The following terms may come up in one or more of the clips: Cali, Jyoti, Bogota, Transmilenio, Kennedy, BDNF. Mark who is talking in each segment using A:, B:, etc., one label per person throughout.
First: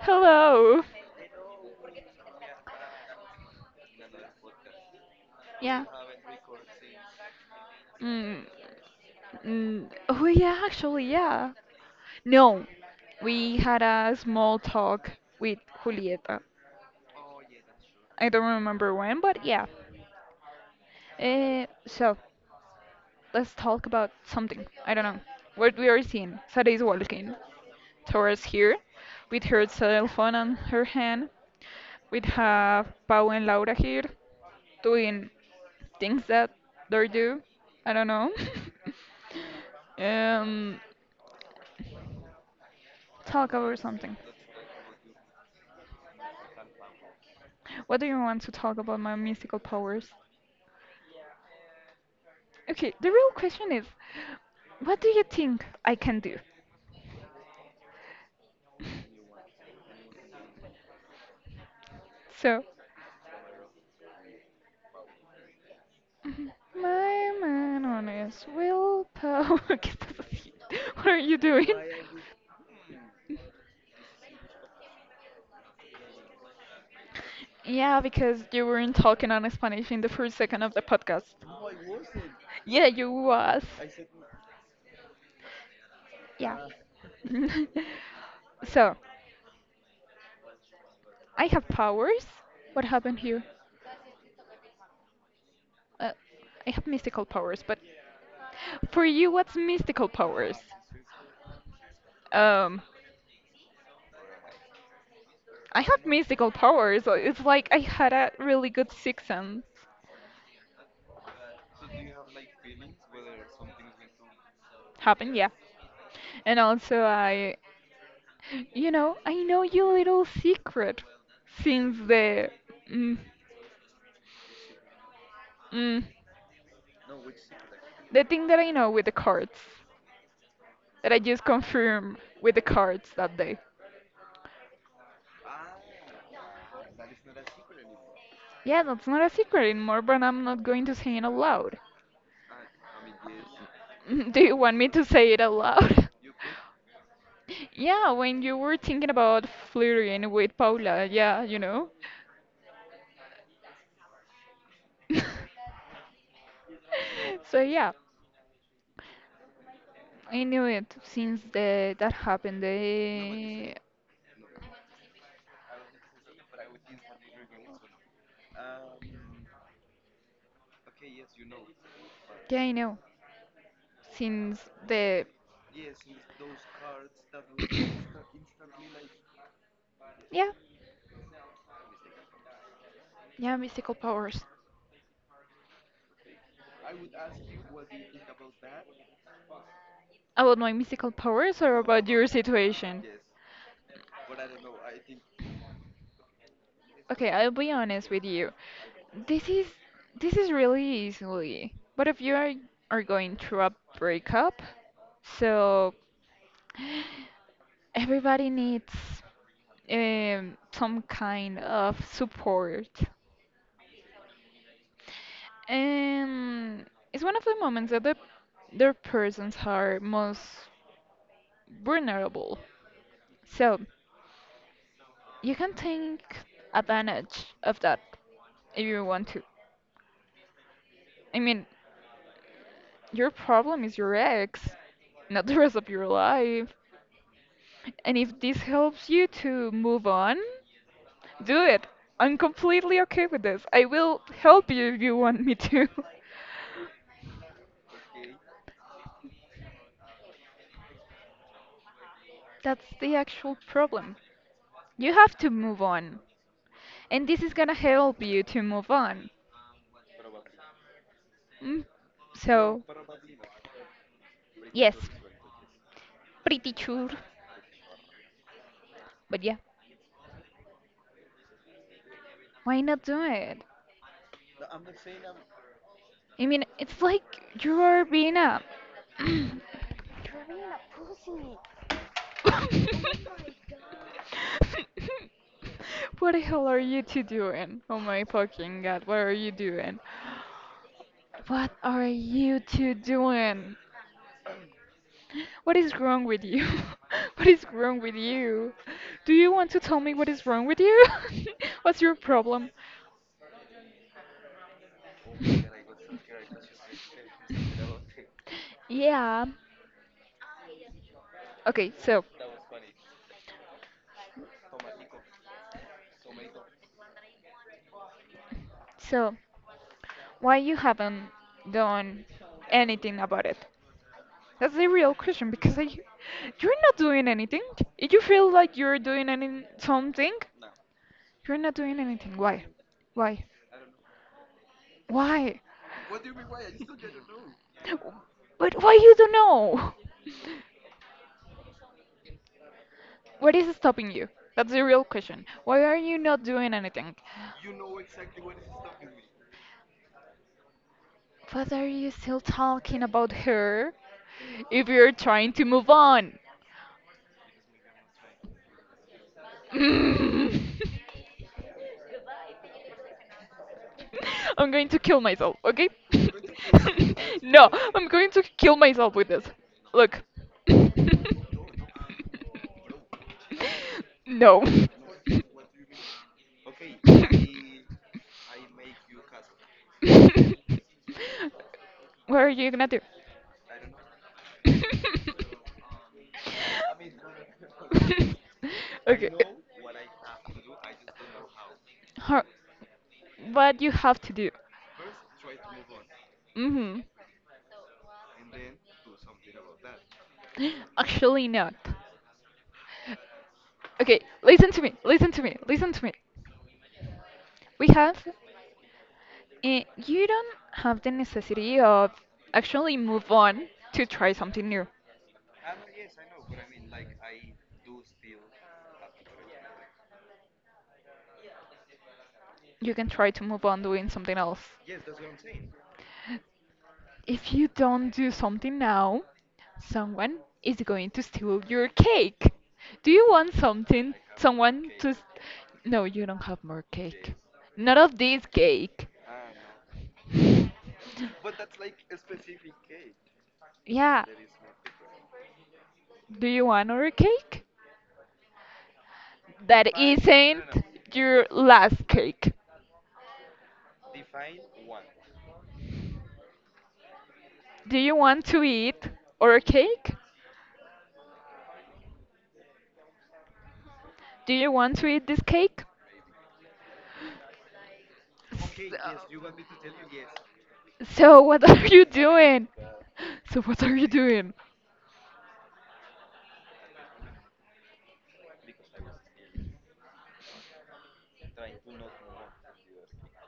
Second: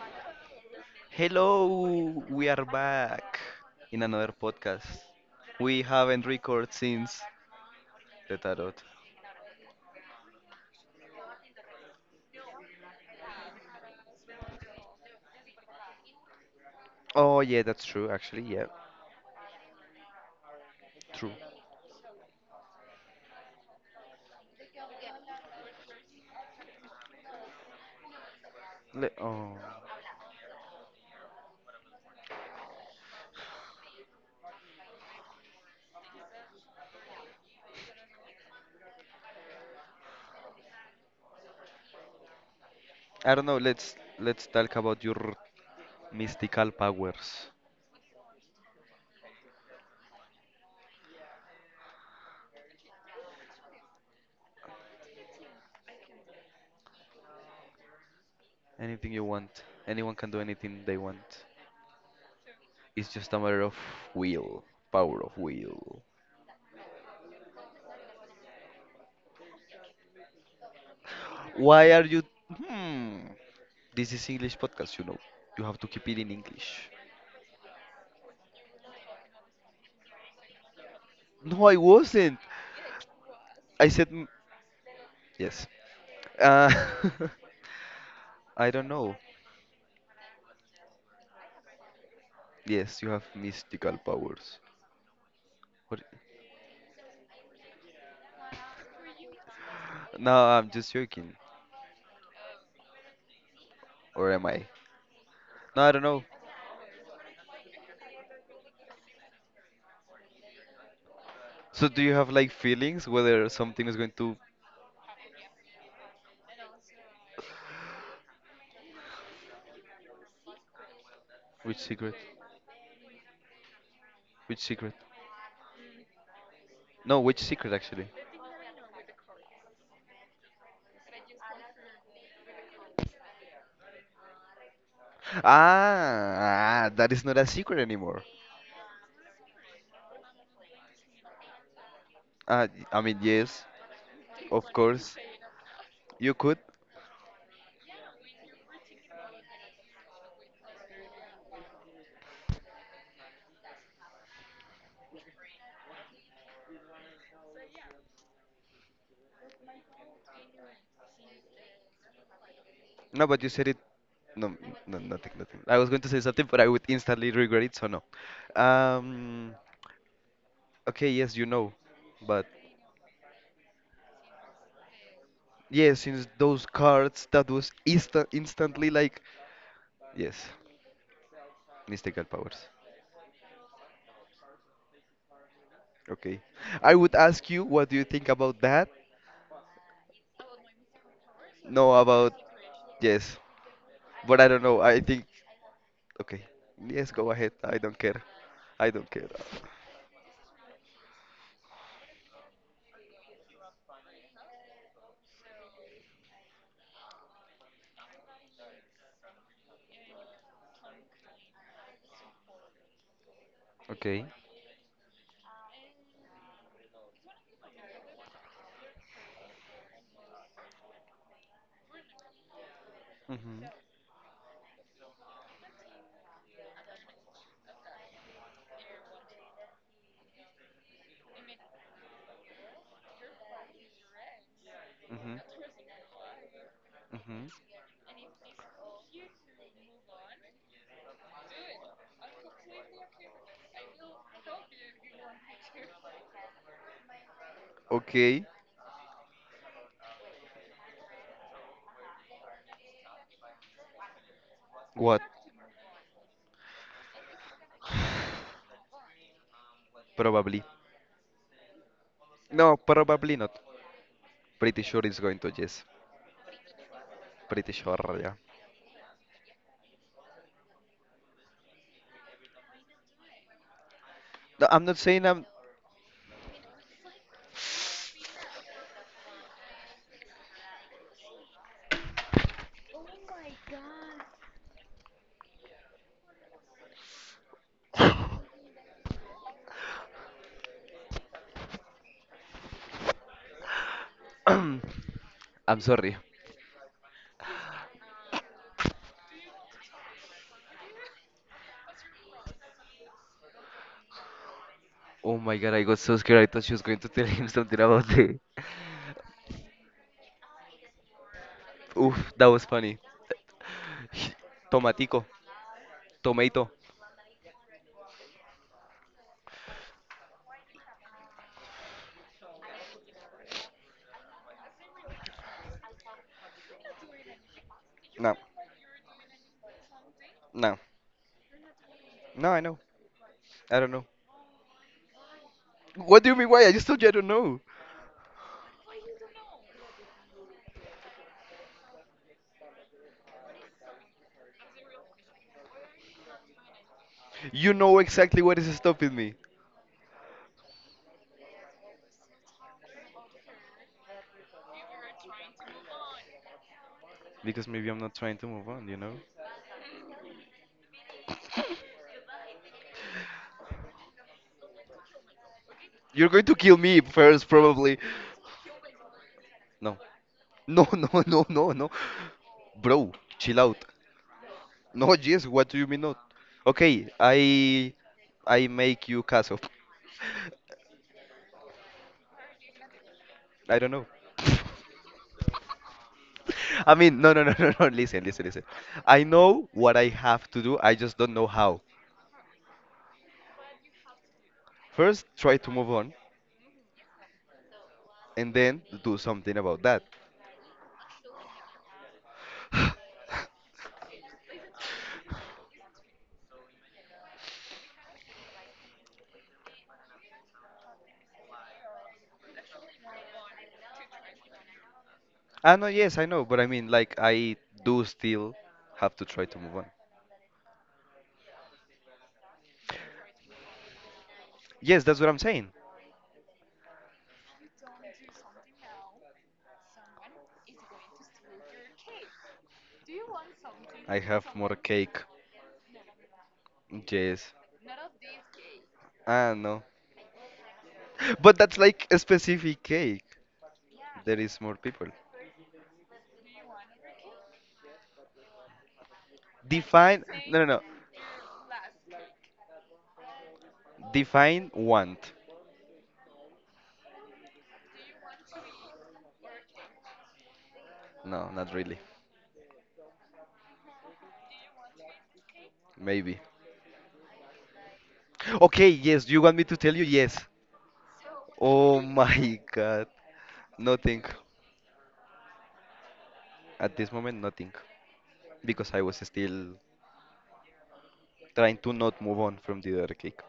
A: Hello.
B: Hello, we are back in another podcast. We haven't recorded since the
A: Mm,
B: tarot.
A: oh yeah, actually, yeah. No, we had a small talk with Julieta.
B: Oh yeah, that's true
A: I
B: actually.
A: don't
B: Yeah.
A: remember when, but yeah.
B: True.
A: So let's talk about something. I don't know. What we are seeing. Sara is walking towards here
B: Le
A: with
B: oh.
A: her cell phone on her hand. We have Pau and Laura here doing things that they do. I don't know. um,
B: I don't
A: Talk
B: know.
A: about
B: Let's
A: something.
B: let's talk about your mystical powers.
A: What do you want to talk about my mystical powers? Okay, the real question is, what do you think I can do?
B: Anything you want. Anyone can do anything they want.
A: So,
B: It's just a matter of will. Power of will.
A: my man on his willpower. ¿Qué estás haciendo? What are you doing?
B: Why are you? Hmm. This is English podcast, you know. You have to keep it in English.
A: Yeah, because you weren't talking on Spanish in the first second of the podcast.
B: No, I wasn't.
A: Yeah, you was.
B: I said, yes.
A: Yeah.
B: Uh, I don't
A: So,
B: know.
A: I have powers. What
B: Yes, you
A: happened
B: have
A: here?
B: mystical powers. What?
A: Uh, I have mystical powers, but for you, what's mystical
B: No,
A: powers?
B: I'm just joking.
A: Um,
B: Or am I? No,
A: I
B: I don't
A: have
B: know.
A: mystical powers. It's like I had a really good sixth sense
B: So do you have like feelings whether something is going to.
A: happen, yeah. And also, I You know, I know your little secret
B: Which
A: since
B: secret?
A: mm,
B: Which secret?
A: mm,
B: No, which secret actually?
A: the thing that I know with the cards that I just confirmed with the cards that day.
B: Ah, that is not a secret anymore.
A: Yeah, that's not a secret anymore, but I'm not going to say it out loud.
B: Uh, I mean, yes,
A: Do you
B: of
A: want me to
B: course.
A: say it out loud?
B: You could.
A: Yeah, when you were thinking about flirting with Paula, yeah, you know. So yeah, I knew it since the that happened.
B: No, but you said
A: The
B: it. No, no, nothing, nothing. I was going to say something, but I would instantly regret it, so no. Um, Okay, yes, but
A: yeah, I know since the
B: yes, since those cards that was instantly like yes,
A: yeah
B: mystical powers.
A: Yeah, mystical powers.
B: Okay, I would ask you what do you think about that?
A: About my mystical powers or
B: No,
A: about your
B: about
A: situation?
B: yes, but I don't know. I think okay, yes, go
A: Okay, I'll
B: ahead.
A: be
B: I don't
A: honest
B: care.
A: with you.
B: I don't care.
A: This is this is really easily. But if are going through a breakup, so everybody needs some kind of support.
B: Okay.
A: And it's one of the moments that their persons are most vulnerable.
B: Mhm,
A: So you can take advantage of that if you want to. I mean, your problem is your ex,
B: mhm,
A: not the rest of your life.
B: mhm.
A: And if this helps you to move on, do it. I'm completely okay with this. I will help you if you want me to.
B: Okay,
A: That's the actual problem. You
B: what?
A: have to move on. And this is gonna help you to move on.
B: Probably.
A: Mm,
B: No,
A: So,
B: probably not. Pretty
A: yes,
B: sure it's going to yes.
A: pretty sure.
B: Pretty sure, yeah.
A: But yeah. Why not do it?
B: No, I'm not saying I'm.
A: I mean, it's like you are being a. What the hell are you two doing? Oh my fucking god, what are you doing? What are you two doing? What
B: I'm
A: is
B: sorry.
A: wrong with you? What is wrong with you? Do you want to tell me what is wrong with you? What's your problem?
B: Oh my god, I got so scared. I thought she was going to tell him something about the.
A: Yeah. Okay, so
B: Oof, that was funny. Tomatico. Tomato.
A: so why you haven't done anything about it? That's the real question because you're not doing anything. If you
B: No,
A: feel like you're doing any something,
B: no,
A: you're not doing anything.
B: no, I
A: Why?
B: know.
A: Why?
B: I don't know.
A: Why?
B: What do you mean why? I just told you I don't know.
A: But why you don't know? What is stopping you? That's the real question. Why are you not doing anything?
B: You know exactly what is stopping me.
A: What are you still talking about her? If you're trying to move on.
B: Because maybe I'm not trying to move on, you know?
A: I'm going to kill myself, okay?
B: You're going to kill me first,
A: No,
B: probably.
A: I'm going to kill myself with this.
B: No.
A: Look.
B: No, no, no, no, no. Bro, chill out.
A: No.
B: No, jeez, what do you mean not? Okay, I make you caso.
A: What are you gonna do?
B: I don't know. I mean, no, no, no, no, no. Listen, listen, listen. I
A: Okay.
B: know what I have to do. I just don't know how.
A: Har- What you have to do?
B: First, try to move on,
A: Hmm.
B: and then do something about that.
A: Actually, not. Okay, listen to me, listen to me, listen to me. We have, you don't have the necessity of actually move on to try something new.
B: I know, yes, I know, but I mean, like, I do still have to try to move on.
A: You can try to move on doing something else.
B: Yes, that's what I'm saying.
A: If you don't do something now, someone is going to steal your cake. Do you want something,
B: I have more
A: someone to.
B: cake.
A: S- No, you don't have more cake.
B: Yes.
A: Not of this cake.
B: Ah, no. But that's like a specific cake.
A: Yeah.
B: There is more people.
A: Do you want another cake? That
B: Define. No, no, no.
A: isn't your last cake.
B: Define want.
A: Do you want to eat our cake?
B: No, not really.
A: Do you want to eat this cake?
B: Maybe. Okay, yes, you want me to tell you? Yes.
A: So what are
B: Oh
A: you
B: my
A: doing?
B: god.
A: So what are you
B: Nothing.
A: doing?
B: At this moment, nothing. Because I was still trying to not move on from the other cake.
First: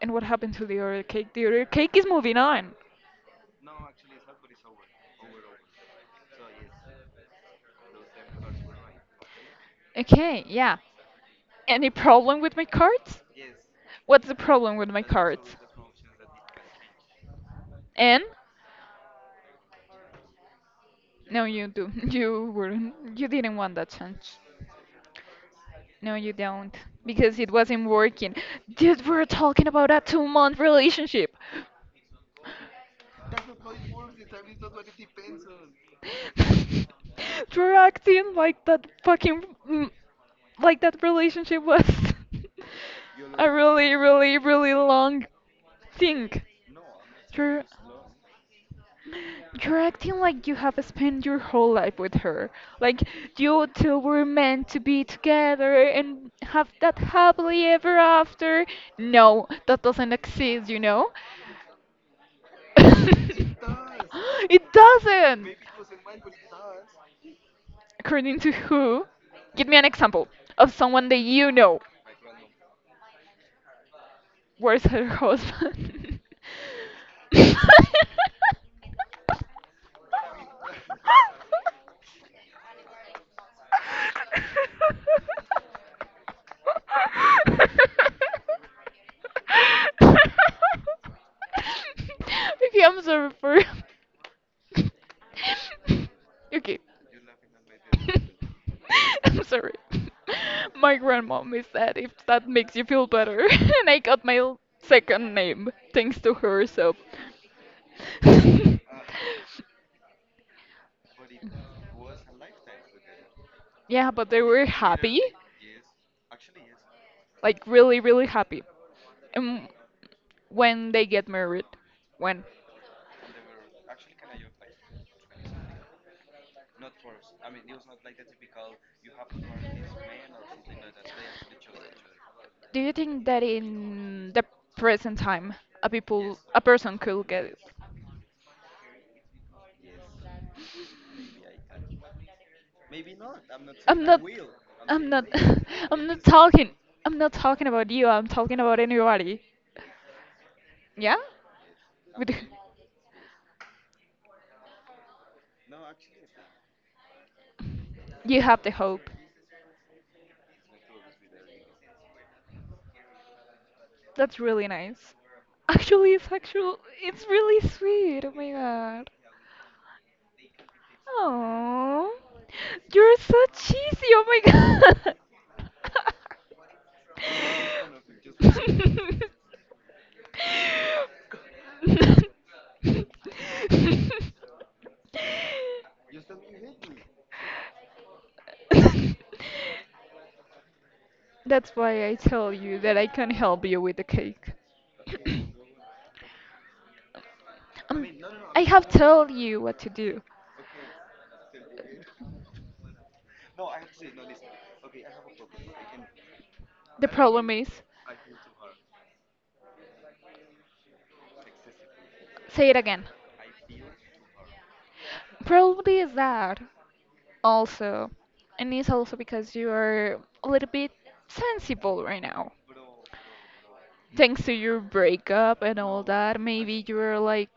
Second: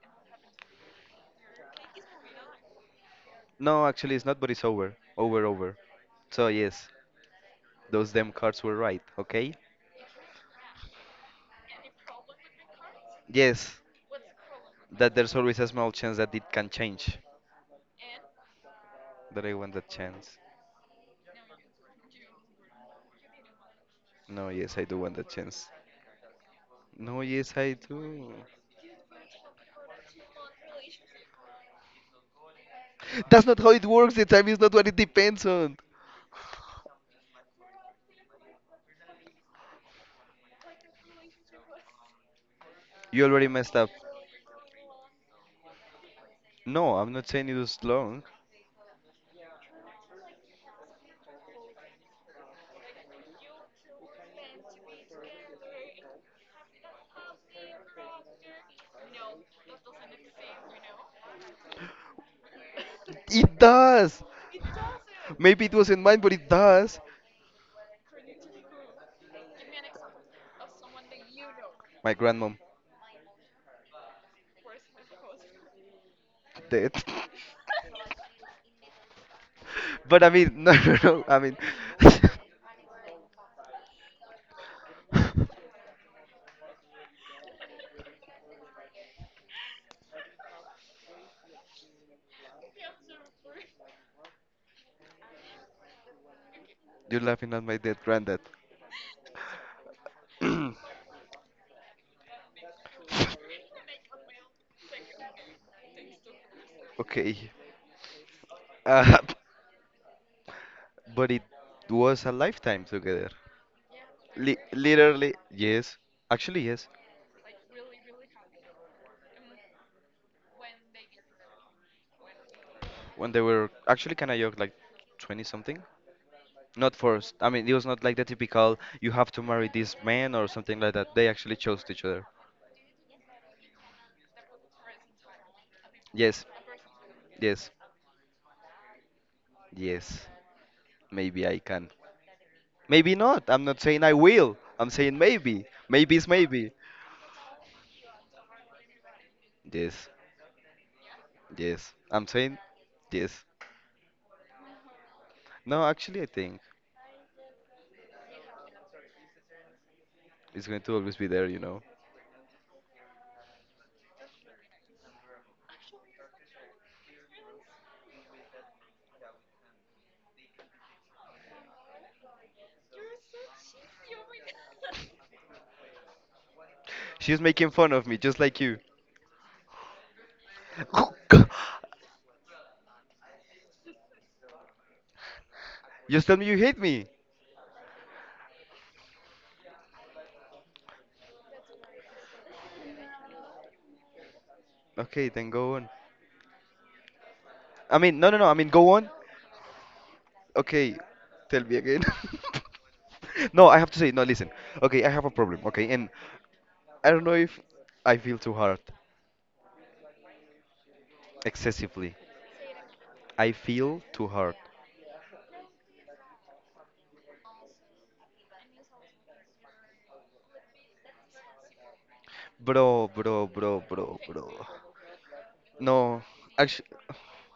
A: And what happened to the other cake? The other cake is moving on.
B: No, actually, it's not, but it's over. Over, over. So, yes, those damn cards were right, okay?
A: Okay, yeah. Any problem with my cards?
B: Yes,
A: What's the problem with my
B: that there's
A: cards?
B: always a small chance that it can change.
A: And
B: But I want that chance.
A: no, you do. You wouldn't. You didn't want that chance.
B: No, yes, I do want that chance.
A: No, you don't,
B: No,
A: because it
B: yes, I
A: wasn't
B: do.
A: working. Dude, we were talking about a 2-month relationship.
B: That's not how it works. The time is not what it depends on.
A: For acting like that fucking mm, like that relationship was
B: You already
A: a
B: messed up.
A: really long thing.
B: No, I'm not saying it
A: you're
B: was long.
A: you're acting like you have spent your whole life with her, like you two were meant to be together and have that happily ever after. No, that doesn't exist, you know.
B: It does.
A: It doesn't.
B: Maybe it wasn't mine, but it does.
A: According to who? Give me an example of someone that you know.
B: My grandmom
A: Where's her husband?
B: dead.
A: Okay,
B: But I mean, no, no, no. I mean,
A: I'm sorry for. Okay.
B: you're laughing at my dead granddad.
A: I'm sorry. My grandmom is that if that makes you feel better. And I got my second name thanks to her, so.
B: Okay. Uh, but it was a lifetime together.
A: Yeah, but they
B: Li
A: were happy.
B: literally, yes. Actually, yes.
A: Like, really, really happy. And when they get married, when?
B: When they were actually kind of young, like 20 something. Not forced. I mean, it was not like the typical you have to marry this man or something like that. They actually chose each other.
A: Do you think that in the present time,
B: Yes,
A: a person could get it?
B: yes, yes. Maybe I can. Maybe
A: I'm not.
B: not. I'm not saying
A: I'm
B: I
A: not saying maybe.
B: will. I'm
A: I'm
B: saying
A: not
B: maybe. Maybe
A: not.
B: is
A: Talking.
B: maybe.
A: I'm not talking about you. I'm talking about anybody.
B: Yes,
A: Yeah.
B: yes. I'm
A: With the-
B: saying yes. No, actually, I think
A: you have the hope.
B: it's going to always be there.
A: That's really nice. Actually, it's actual. It's really sweet. Oh my god. Oh, you're so cheesy. Oh my god.
B: She's making fun of me, just like you. Just tell me you hate me.
A: That's why I tell you that I can help you with the cake.
B: Okay, then go on. I
A: Um,
B: mean, no, no, no. I
A: I
B: mean,
A: have
B: go on.
A: told you what to do.
B: Okay, tell me again. No, I have to say, no, listen. Okay, I have a problem, okay? And
A: The
B: I don't know
A: problem
B: if
A: is,
B: I feel too hard excessively.
A: say it again.
B: I feel too hard.
A: Probably is that. Also, and it's also because you are a little bit sensible right now
B: Bro, bro, bro, bro,
A: thanks
B: bro.
A: to your breakup and all
B: No,
A: that, maybe
B: actually,
A: you're like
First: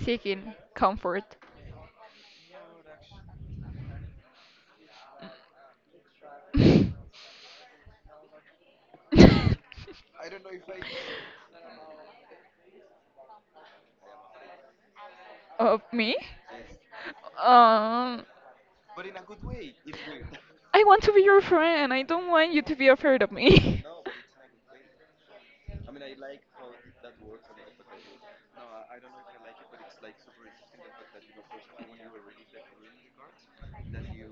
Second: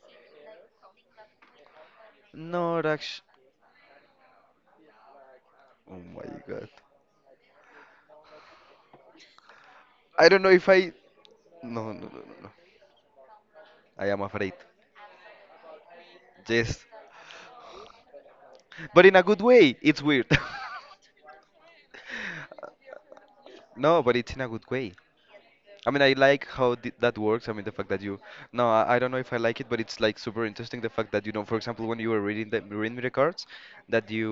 A: seeking comfort
B: no, actually. Oh my god. I don't know if I. No, no, no, no, no. I am afraid.
A: of me.
B: Yes.
A: um
B: But in a good way. It's weird.
A: I want to be your friend, I don't want you to be afraid of me.
B: No, but it's in a good way. I mean, I like how th that works. I mean, the fact that you. No, I don't know if I like it, but it's like super interesting the fact that for example, when you were reading the cards, that you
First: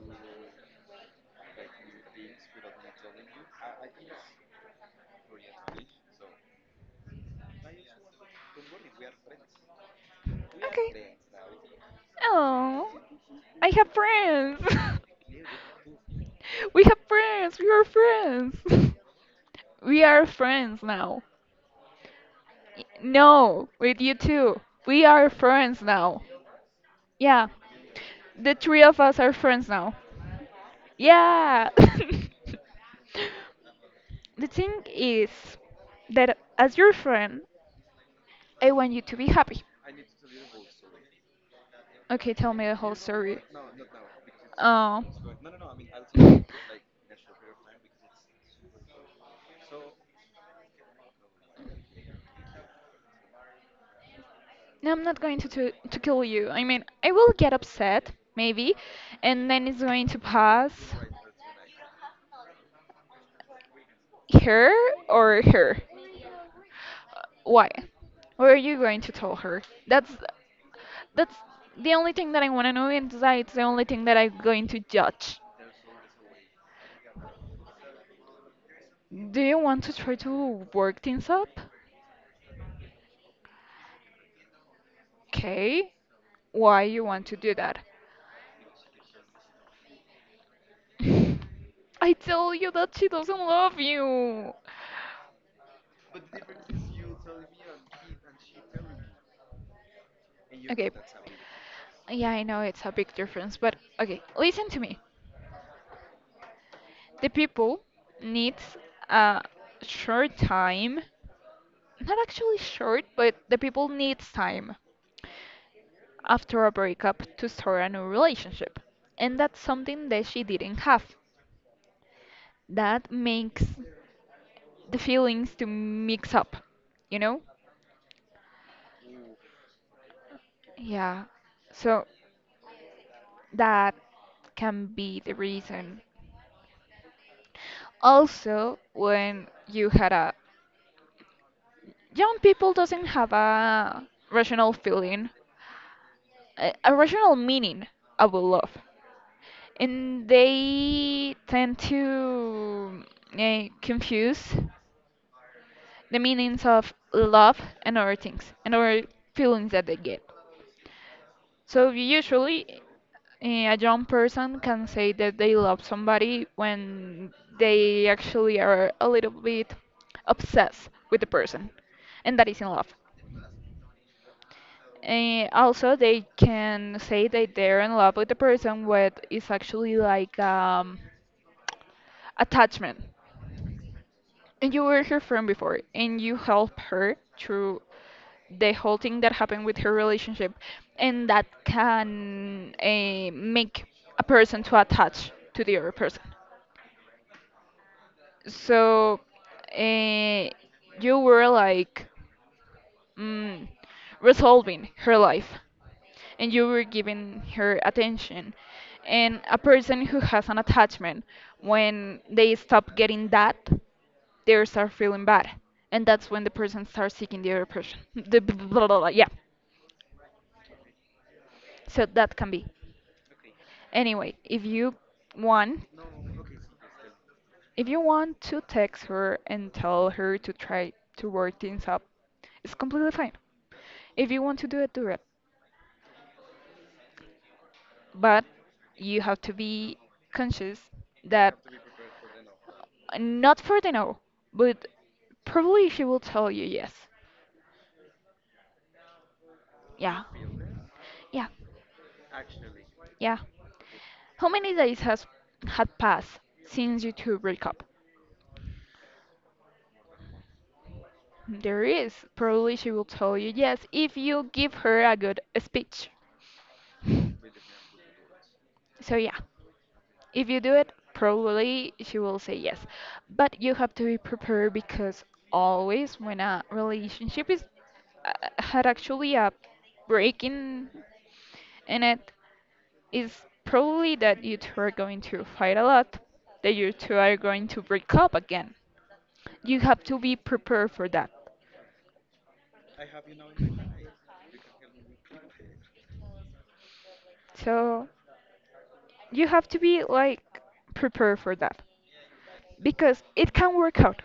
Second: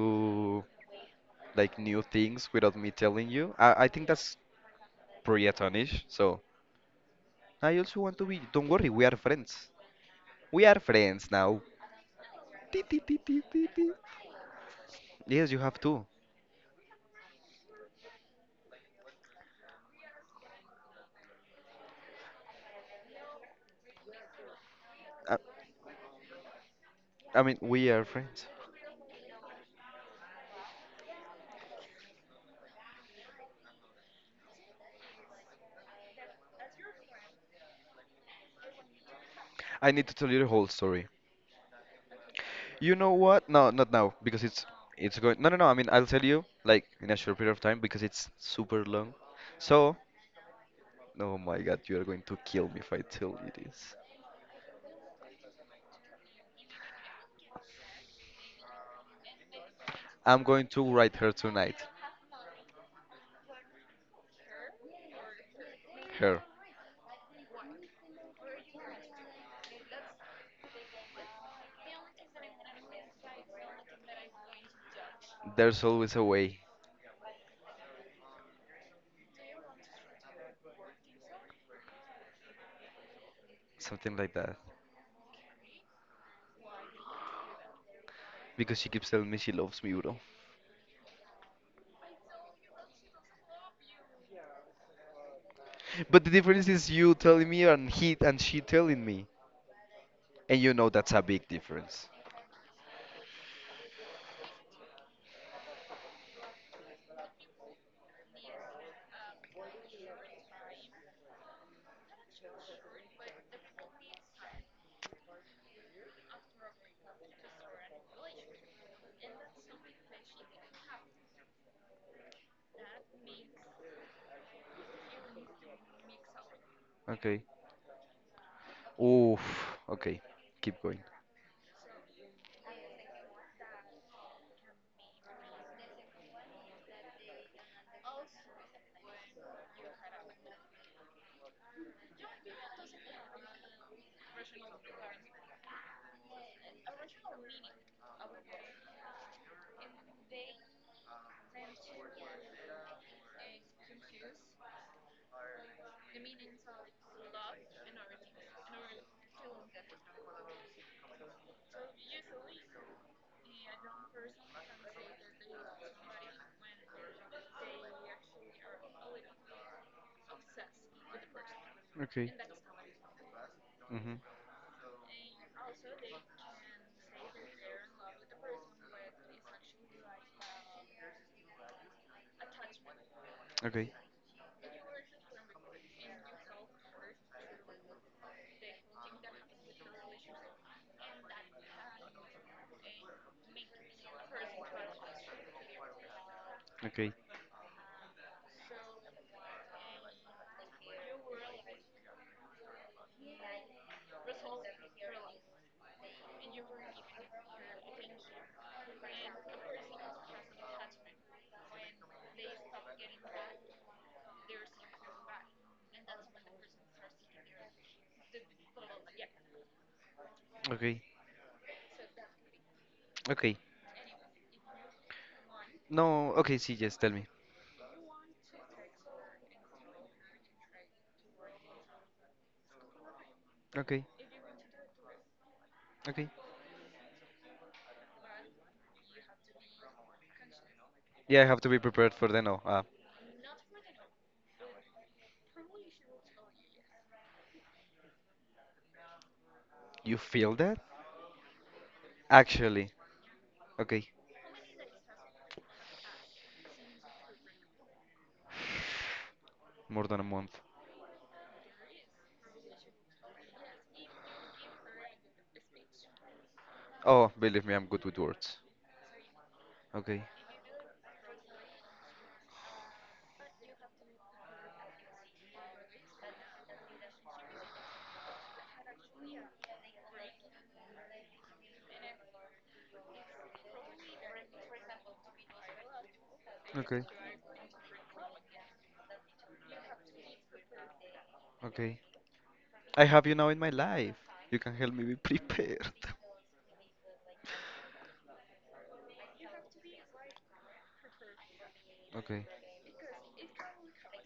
B: like knew things without me telling you. I think that's pretty astonishing. So I also want to be. Don't worry, we are friends. We are
A: Okay,
B: friends now. Beep,
A: oh,
B: beep, beep, beep,
A: I
B: beep,
A: have
B: beep.
A: friends.
B: Yes, you have to.
A: We have friends, we are friends. We are friends now. No, with you too. We are
B: I,
A: friends now.
B: I
A: Yeah,
B: mean, we are friends.
A: the three of us are friends now. Yeah. The thing is that as your friend, I want you to be happy.
B: I need to tell you the whole story.
A: Okay, tell me the
B: You
A: whole
B: know
A: story.
B: what? No, not now, because it's
A: Oh.
B: it's going. No, no, no. I mean, I'll tell you like in a short period of time because it's super long. So, oh my God, you are going to kill me if I tell you this.
A: No, I'm not going to, to kill you. I mean, I will get upset maybe, and then it's going to
B: I'm going to
A: pass.
B: write her tonight.
A: Her or her?
B: Her.
A: Why? What are you going to tell her? That's that's the only thing that I want to know, and that's the only thing that I'm going to judge.
B: There's always a way.
A: Do you want to try to work things up?
B: Something like that.
A: Okay. Why you want to do that?
B: Because she keeps telling me she loves me, bro.
A: I tell you that she doesn't love you.
B: But the difference is you telling me and he and she telling me. And you know
A: Okay.
B: that's a big difference.
A: Yeah, I know it's a big difference, but okay, listen to me. The people needs a short time. Not actually short, but the people needs time after a breakup to start a new relationship. And that's something that she didn't have. That makes the feelings to mix up, you
B: Okay.
A: know?
B: Oof. Okay, keep going.
A: Yeah. So that can be the reason. Also, when you had a young people doesn't have a rational feeling, a rational meaning about love, and they tend to confuse the meanings of love and other things and other feelings that they get. So usually a young person can say that they love somebody when they actually are a little bit obsessed with the person,
B: Okay.
A: and that is in love.
B: Hmm.
A: Eh, also, they can say that they're in love with the person, what is actually like attachment.
B: Okay.
A: And you were her friend before, and you helped her through the whole thing that happened with her relationship, and that can make a person to attach to the other person.
B: Okay.
A: So uh, you were like mm, resolving her life and you were giving her attention. And a person who has an attachment, when they stop getting that, they start feeling bad. And that's when the person starts seeking the other person. The blah, blah, blah, blah, blah, yeah.
B: Okay.
A: So that can be.
B: Okay.
A: Anyway, want,
B: No. Okay. See. Yes. Tell me.
A: if you want to text her and tell her to try to work things up, it's completely fine.
B: Okay.
A: If you want to do it, do it.
B: Okay.
A: But you have to be conscious
B: Yeah. I
A: that
B: have to be prepared for the no.
A: not for the no, but probably she will tell you yes.
B: You
A: Yeah.
B: feel that?
A: Yeah.
B: Actually.
A: Yeah.
B: Okay.
A: How many days has had passed since you two break up?
B: More than a month.
A: There is. Probably she will tell you yes if you give her a good speech.
B: Oh, believe me, I'm good with words.
A: So yeah.
B: Okay.
A: If you do it, probably she will say yes. But you have to be prepared because always when a relationship is uh, had actually a break in it, is probably that you two are going to fight a lot, that you
B: Okay.
A: two are going to break up again. You have to be prepared for that.
B: Okay. I have you now in my life. You can help me be prepared.
A: So you have to be like prepared for that
B: Okay.
A: because it can work out,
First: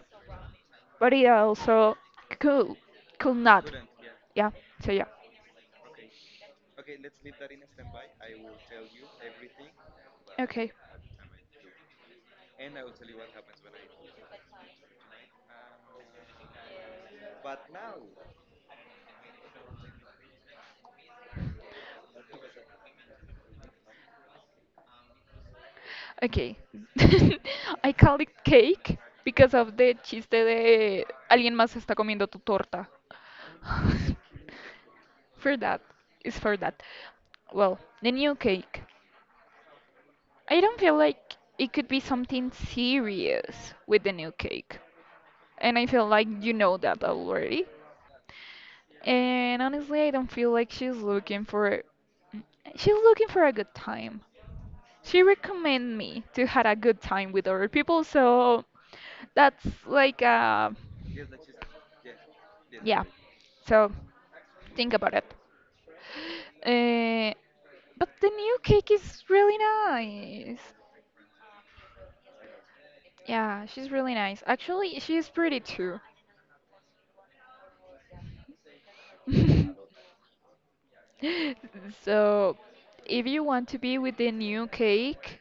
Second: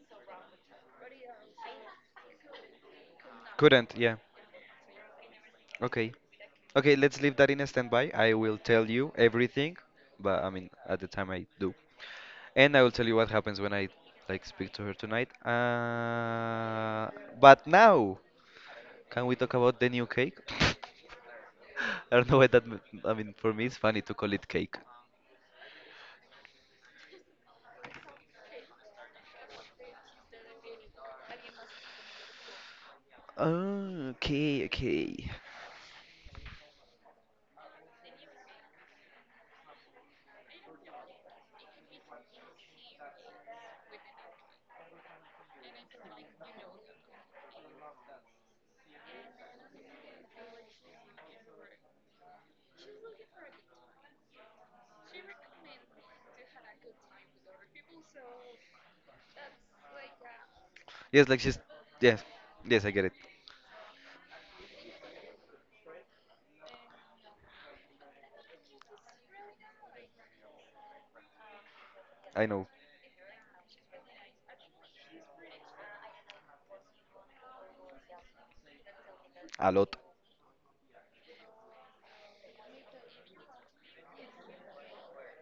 A: but it also could could not.
B: Couldn't. Yeah.
A: Yeah. So yeah.
B: Okay. Okay. Let's leave that in a standby. I will tell you everything, but I mean,
A: Okay.
B: at the time I do. And I will tell you what happens when I like speak to her tonight. But now, can we talk about the new cake? I don't know why that. I mean, for me, it's funny to call it cake.
A: Okay. I call it cake because of the chiste de alguien más está comiendo tu torta.
B: Oh, okay, okay.
A: For that. It's for that. Well, the new cake. I don't feel like it could be something serious with the new cake. And I feel like you know that already. And honestly, I don't feel like she's looking for a good time. She recommended me to had a good time with other people, so that's like
B: Yes, like she's. Yes, yes, I
A: yeah.
B: get it.
A: So think about it. Uh, but the new cake is really nice.
B: I know
A: Yeah, she's really nice. Actually, she's pretty too.
B: a lot.
A: So, if you want to be with the new cake,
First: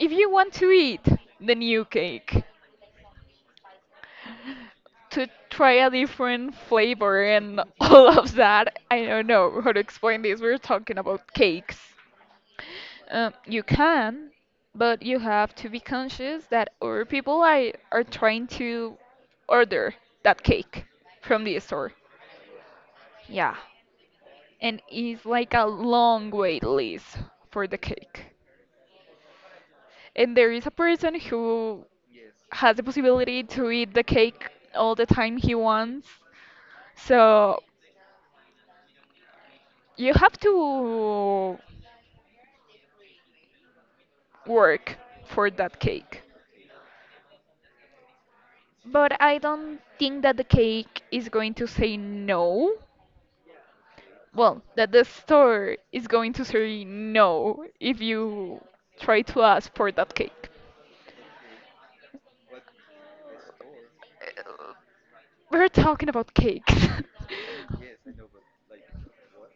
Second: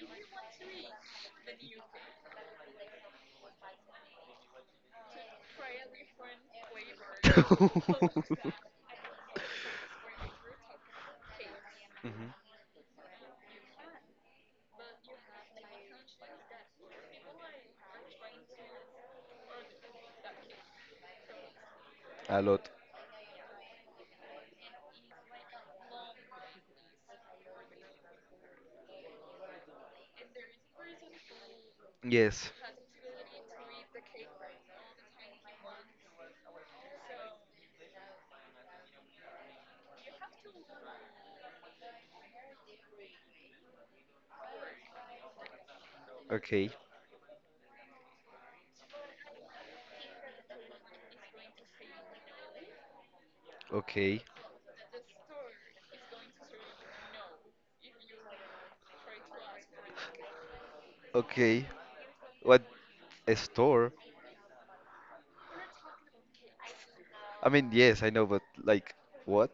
A: if you want to eat the new cake, to try a different flavor and all of that. I don't know how to explain this. We're talking about cakes.
B: Mhm.
A: You can, but you have to be conscious that other people I are trying to order that cake from the store.
B: A lot.
A: Yeah. And it's like a long wait list for the cake. And there is a person who
B: Yes.
A: has the possibility to eat the cake all the time he wants. So you have to work for that cake.
B: Okay.
A: But I don't think that the cake is going to say no.
B: Okay.
A: Well, that the store is going to say no if you try to ask for that cake.
B: Okay. What a store?
A: Uh, We're talking about cakes.
B: I mean, yes, I know, but like, what?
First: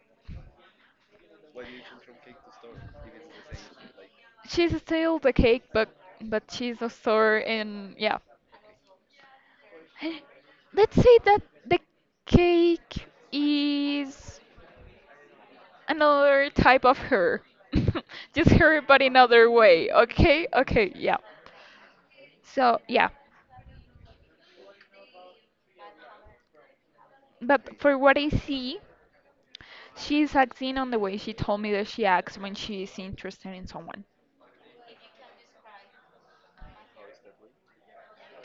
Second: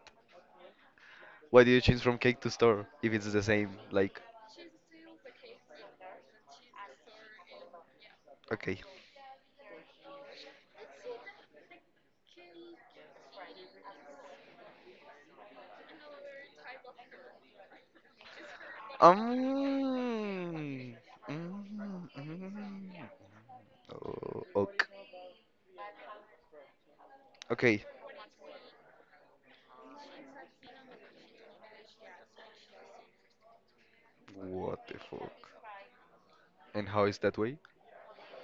B: Why do you change from cake to store if it's the same? Like,
A: She's still the cake, but she's a store, and yeah.
B: okay.
A: Let's say that the cake is another type of hair. Just hair, but another way. Okay, okay,
B: Um.
A: yeah.
B: Mm, mm.
A: So
B: Mm.
A: yeah,
B: Oh, ok.
A: but
B: Okay.
A: for what I see, she's acting on the way she told me that she acts when she is interested in someone.
B: What the fuck? And how is that way?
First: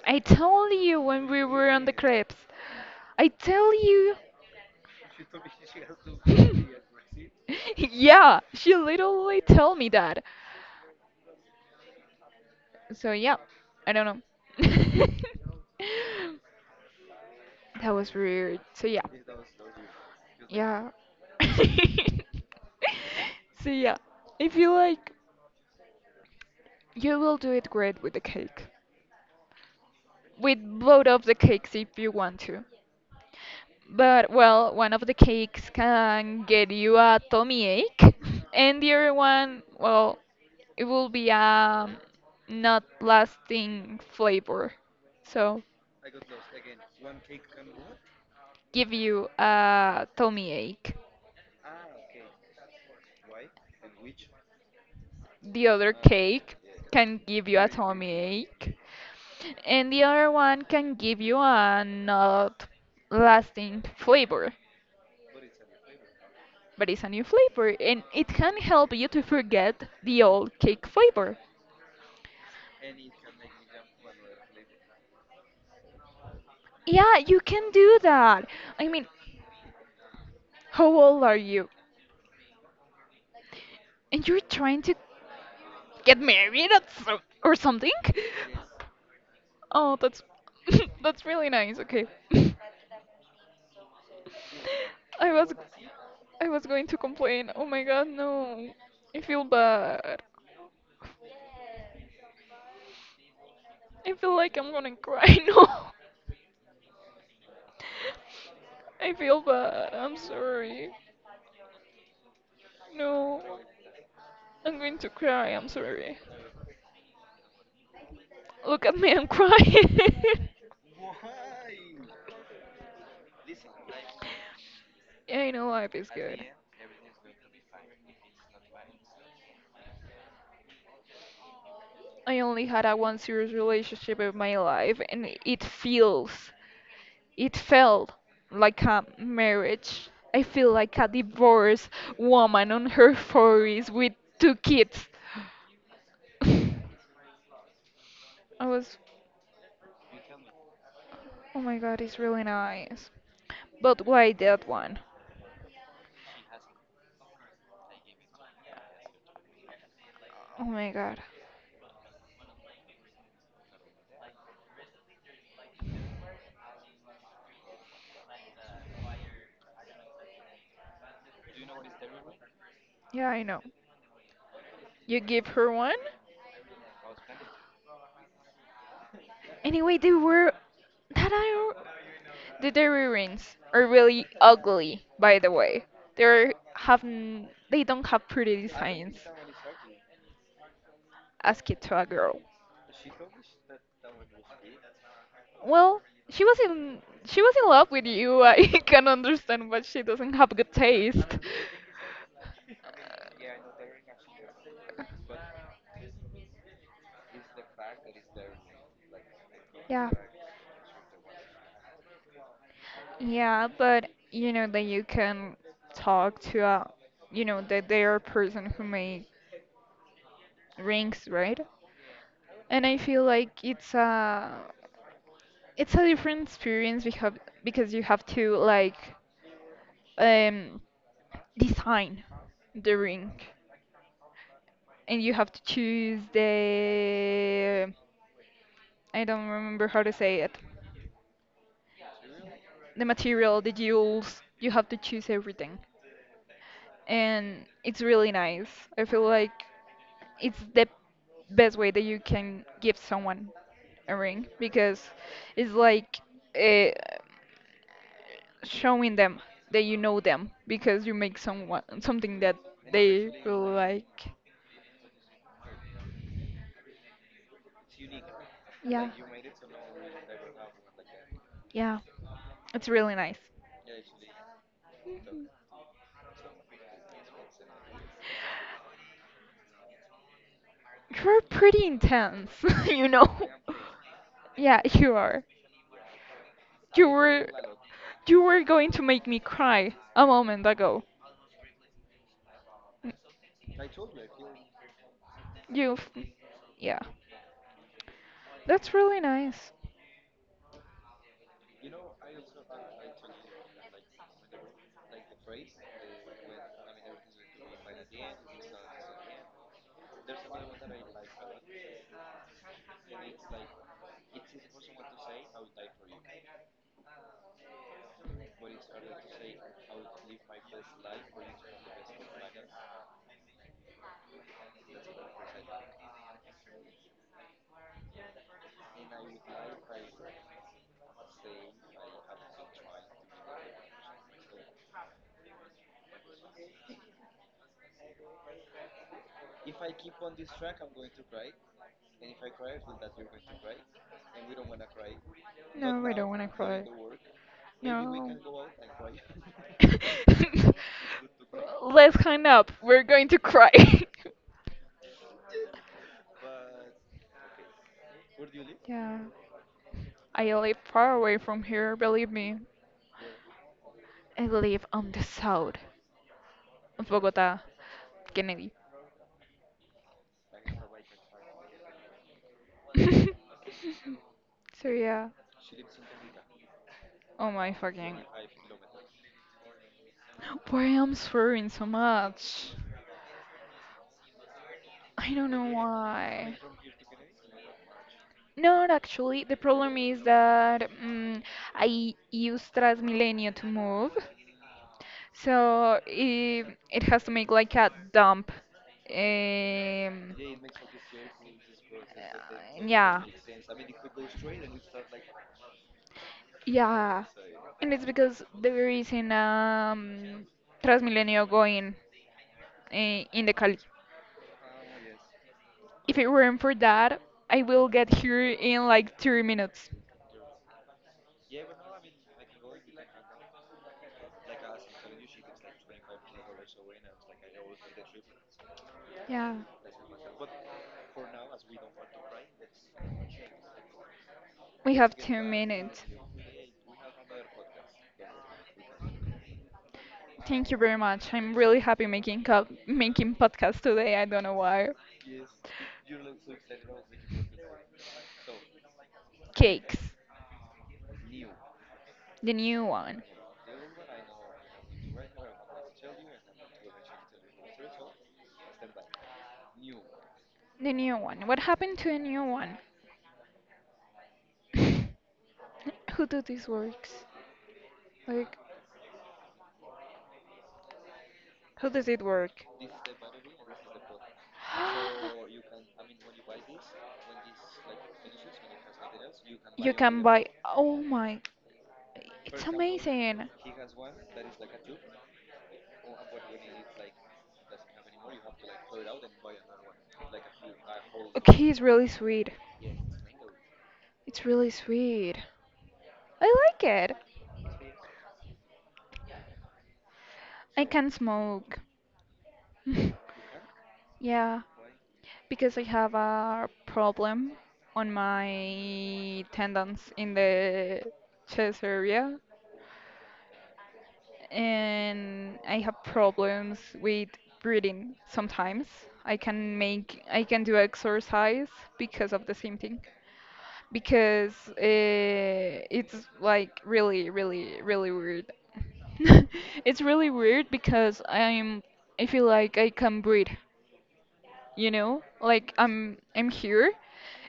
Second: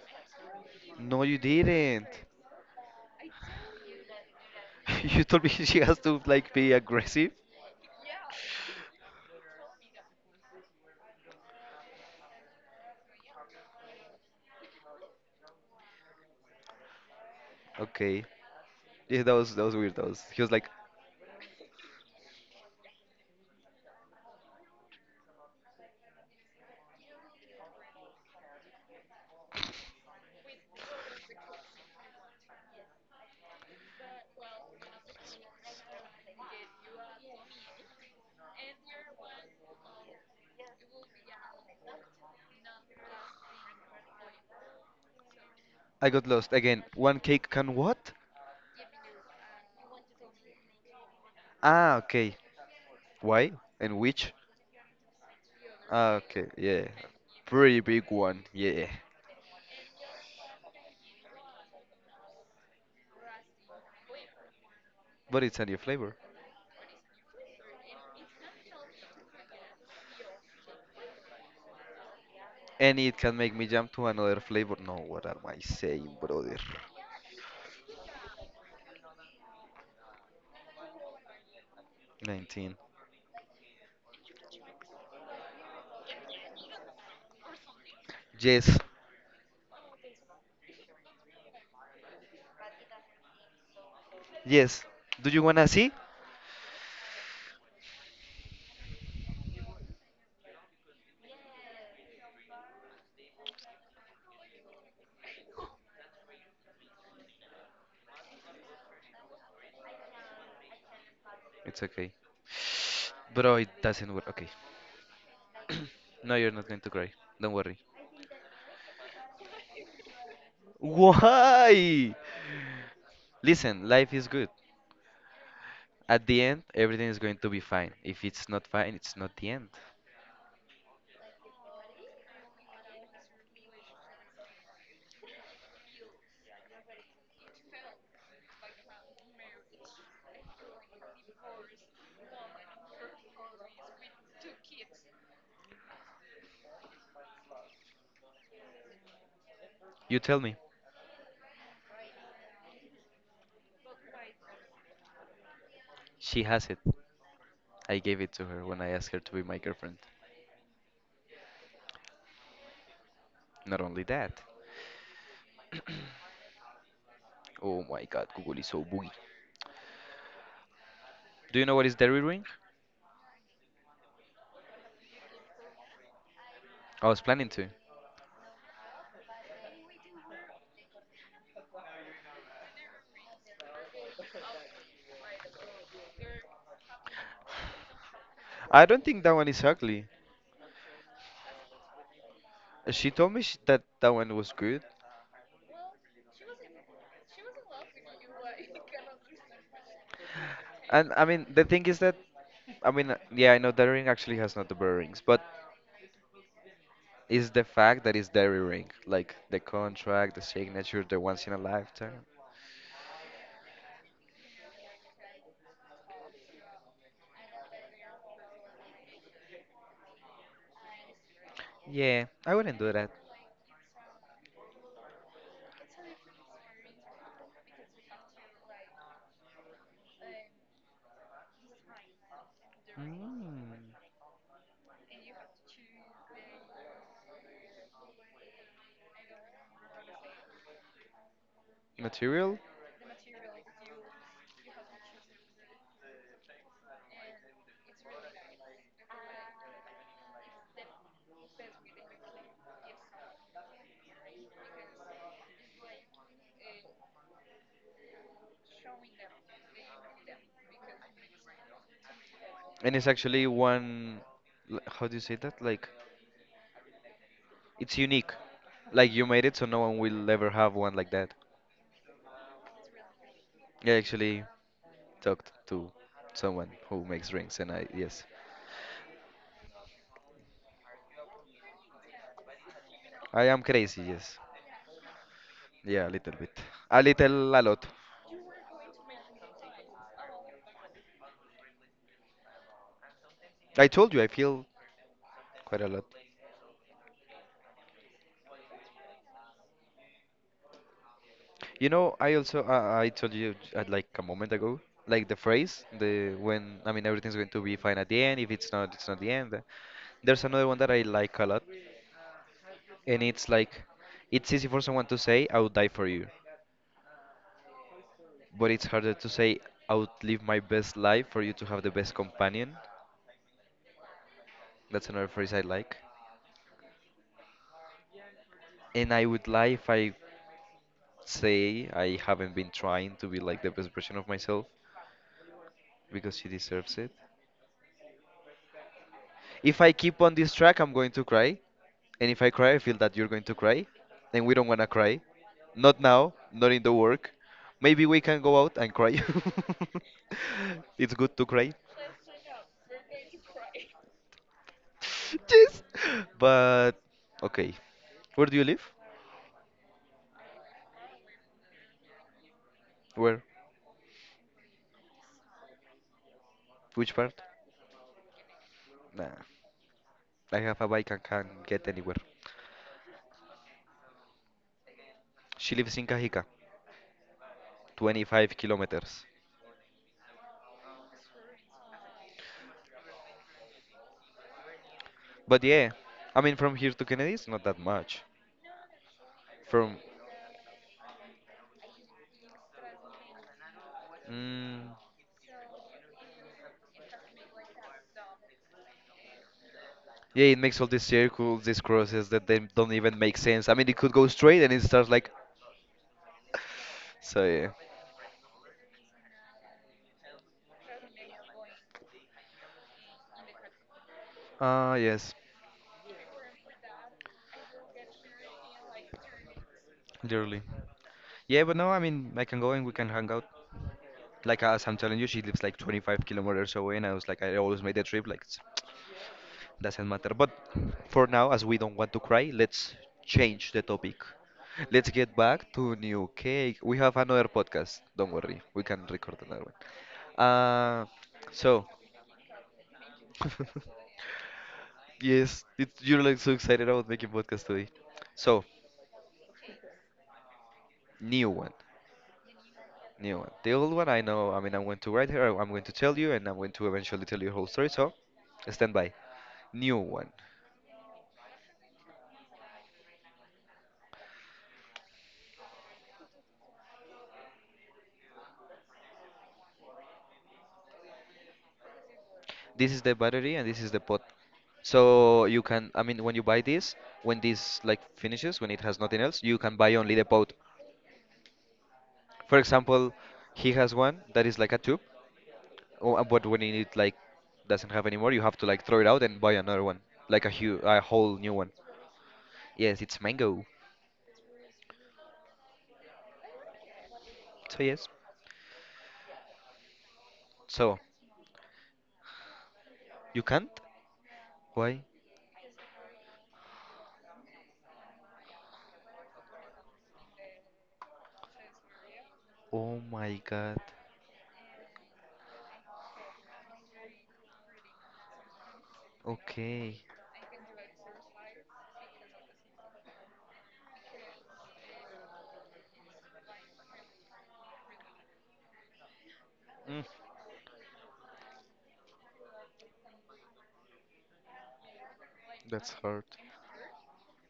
A: I told you
B: No,
A: when
B: you
A: we were on the
B: didn't.
A: crepes. I tell you.
B: You told me she has to like be aggressive.
A: Yeah, she literally told me that. So yeah, I don't know. That was
B: Okay.
A: weird. So yeah.
B: Yeah, that was weird. That was he was like,
A: Yeah. So yeah, if you like, you will do it great with the cake. With both of the cakes if you want to. But well, one of the cakes can get you a tummy ache, and the other one, well, it will be a not lasting flavor. So
B: I got lost again. One cake can what?
A: give you a tummy ache.
B: Ah, okay. Why? And which?
A: The other
B: Ah, okay.
A: cake
B: Yeah.
A: can give you a
B: Pretty big
A: tummy
B: one.
A: ache,
B: Yeah.
A: and the other one can give you a not lasting flavor,
B: But it's a new flavor.
A: but it's a new flavor, and it can help you to forget the old cake flavor.
B: And it can make me jump to another flavor. No, what am I saying, brother?
A: Yeah, you can do that. I mean, how old are you?
B: 19.
A: And you're trying to get married at or something?
B: Yes.
A: Oh, that's that's really nice. Okay.
B: Yes.
A: I
B: Do you
A: was
B: wanna see?
A: I was going to complain. Oh my god, no. I feel bad. I feel like I'm gonna cry. No. I feel bad. I'm sorry.
B: It's okay.
A: No.
B: Bro, it doesn't work. Okay.
A: I'm going to cry. I'm sorry.
B: No, you're not going to cry. Don't worry.
A: Look at me, I'm crying.
B: Why? Listen, life is good.
A: Yeah, I know life is
B: At
A: good.
B: the end, everything is going to be fine. If it's not fine, it's not the end.
A: I only had a one serious relationship in my life and it feels it felt like a marriage. I feel like a divorced woman on her 40s with two kids. I was,
B: You tell me.
A: oh my god, it's really nice. But why that one?
B: She has it. I gave it to her when I asked her to be my girlfriend.
A: Oh my god.
B: Not only that. Oh my god, Google is so boogie. Do you know what is dairy ring?
A: Yeah, I know. You give her one?
B: I was planning to.
A: Anyway, they were. That I. The dairy rings are really ugly, by the way. They have. They don't have pretty
B: I don't
A: designs.
B: think that one is ugly.
A: Ask it to a girl.
B: She told me sh that that one was good.
A: Well, she was in love with you. I can understand, but she doesn't have good
B: And I
A: taste.
B: mean, the thing is that, I mean, yeah, I know that ring actually has not the bearings, but is the fact that it's dairy ring, like the contract, the signature, the once in a lifetime.
A: Yeah, but you know that you can talk to a, you know that they are a person who make rings, right?
B: Yeah, I wouldn't
A: And
B: do
A: I
B: that.
A: feel like it's a different experience because you have to like um, design the ring,
B: Mm,
A: and you have to choose the I don't remember how to say it,
B: material,
A: the material, the jewels. You have to choose everything, and it's really nice. I feel like it's the best way that you can give someone a ring because it's like uh, showing them that you know them because you make someone something that
B: and it's
A: they
B: actually
A: will
B: one.
A: like.
B: How do you say that? Like it's unique.
A: Yeah.
B: Like you made it, so no one will ever have one like that.
A: Yeah, it's really nice.
B: I actually talked to someone who makes rings, and I yes,
A: You're pretty intense, you know.
B: I am crazy. Yes,
A: Yeah, you are.
B: yeah, a little bit, a
A: You were
B: little, a lot.
A: you were going to make me cry a moment ago. N-
B: I told you I feel quite a
A: You
B: lot.
A: f- yeah. That's really nice.
B: You know, I told you at like a moment ago, like the phrase, the when I mean everything's going to be fine at the end. If it's not, it's not the end. There's another one that I like a lot, and it's like it's easy for someone to say I would die for you, but it's harder to say I would live my best life for you to have the best companion. That's another phrase I like. And I would lie if I say I haven't been trying to be like the best version of myself because she deserves it. If I keep on this track, I'm going to cry. And if I cry, I feel that you're going to cry, and we don't want to cry. Not
A: No, I don't
B: now,
A: want to
B: not
A: cry.
B: in the work. Maybe we
A: No.
B: can go out and cry. It's good to cry.
A: Let's hang up. We're going to cry.
B: Yes. But okay. Where do you live?
A: Yeah. I live far away from here, believe me.
B: Where?
A: I live on the south.
B: Which part?
A: Bogota, Kennedy.
B: Nah. I have a bike and can get anywhere.
A: So yeah.
B: She lives in Cajica,
A: Oh my fucking.
B: 25 kilometers.
A: Why I'm swearing so much? I don't
B: But
A: know
B: yeah, I
A: why.
B: mean from here to Kennedy is not that much.
A: Not actually. The problem
B: From
A: is that I use Transmilenio to move,
B: mm,
A: so it has to make like a dump. Um,
B: yeah, it makes all these circles, these crosses that they don't even
A: yeah.
B: make sense. I mean, it could go straight and it starts like,
A: Yeah,
B: so yeah.
A: and it's because there is an Transmilenio going in the Cali.
B: Ah, yes,
A: If it weren't for that, I will get here in like 3 minutes.
B: literally. Yeah, but no, I mean, I can go and we can hang out. Like as I'm telling you, she lives like 25 kilometers away, and I was like, I always made the trip. Like,
A: Yeah,
B: doesn't matter. But for now, as we don't want to cry, let's change the topic.
A: we
B: Let's
A: have
B: get
A: two
B: back to
A: minutes.
B: new cake. We have another podcast. Don't worry, we can record another one.
A: Thank you very
B: Uh,
A: much. I'm really
B: so.
A: happy making making podcast today. I don't know why.
B: Yes, you're like so excited about making podcast today. So,
A: Cakes,
B: new one,
A: the new one,
B: new one. The old one I know. I mean, I'm going to write here. I'm going to tell you, and I'm going to eventually tell you the whole story. So, stand by. New one.
A: the new one. What happened to the new one? Who do these works? Like, who does it work?
B: This is the battery, and this is the pot. So you can. I mean, when you buy this, when this like finishes, when it has nothing else, you can buy
A: You
B: only
A: can
B: the
A: buy.
B: pot.
A: Oh my,
B: For
A: it's
B: example,
A: amazing.
B: he has one that is like a tube, oh, but when it like doesn't have anymore, you have to like throw it out and buy another one, like a whole new one.
A: Okay, it's really sweet.
B: Yes, it's mango.
A: It's really sweet. I like it.
B: So yes.
A: I
B: So
A: can smoke.
B: you can't?
A: Yeah,
B: Why?
A: because I have a problem on my tendons in the chest area.
B: Oh my god.
A: And I have problems with breathing sometimes.
B: Okay.
A: I can do exercise because of the same thing. Because it's like really, really, really weird. It's
B: Mm,
A: really weird because I feel like I can breathe, you know like
B: that's hard.
A: I'm here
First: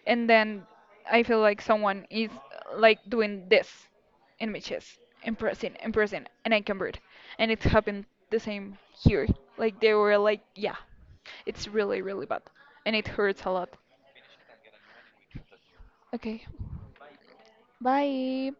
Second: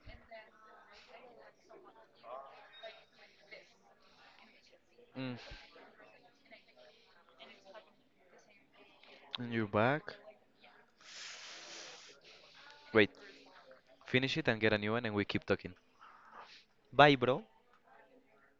A: and then I feel like someone is like doing this in my chest
B: Mm,
A: and pressing and pressing and I can breathe and it happened the same here
B: and you're
A: like they
B: back.
A: were like yeah it's really really bad and it
B: Wait.
A: hurts a lot.
B: Finish it and get a new one, and we keep talking.
A: Okay,
B: Bye, bro.
A: bye.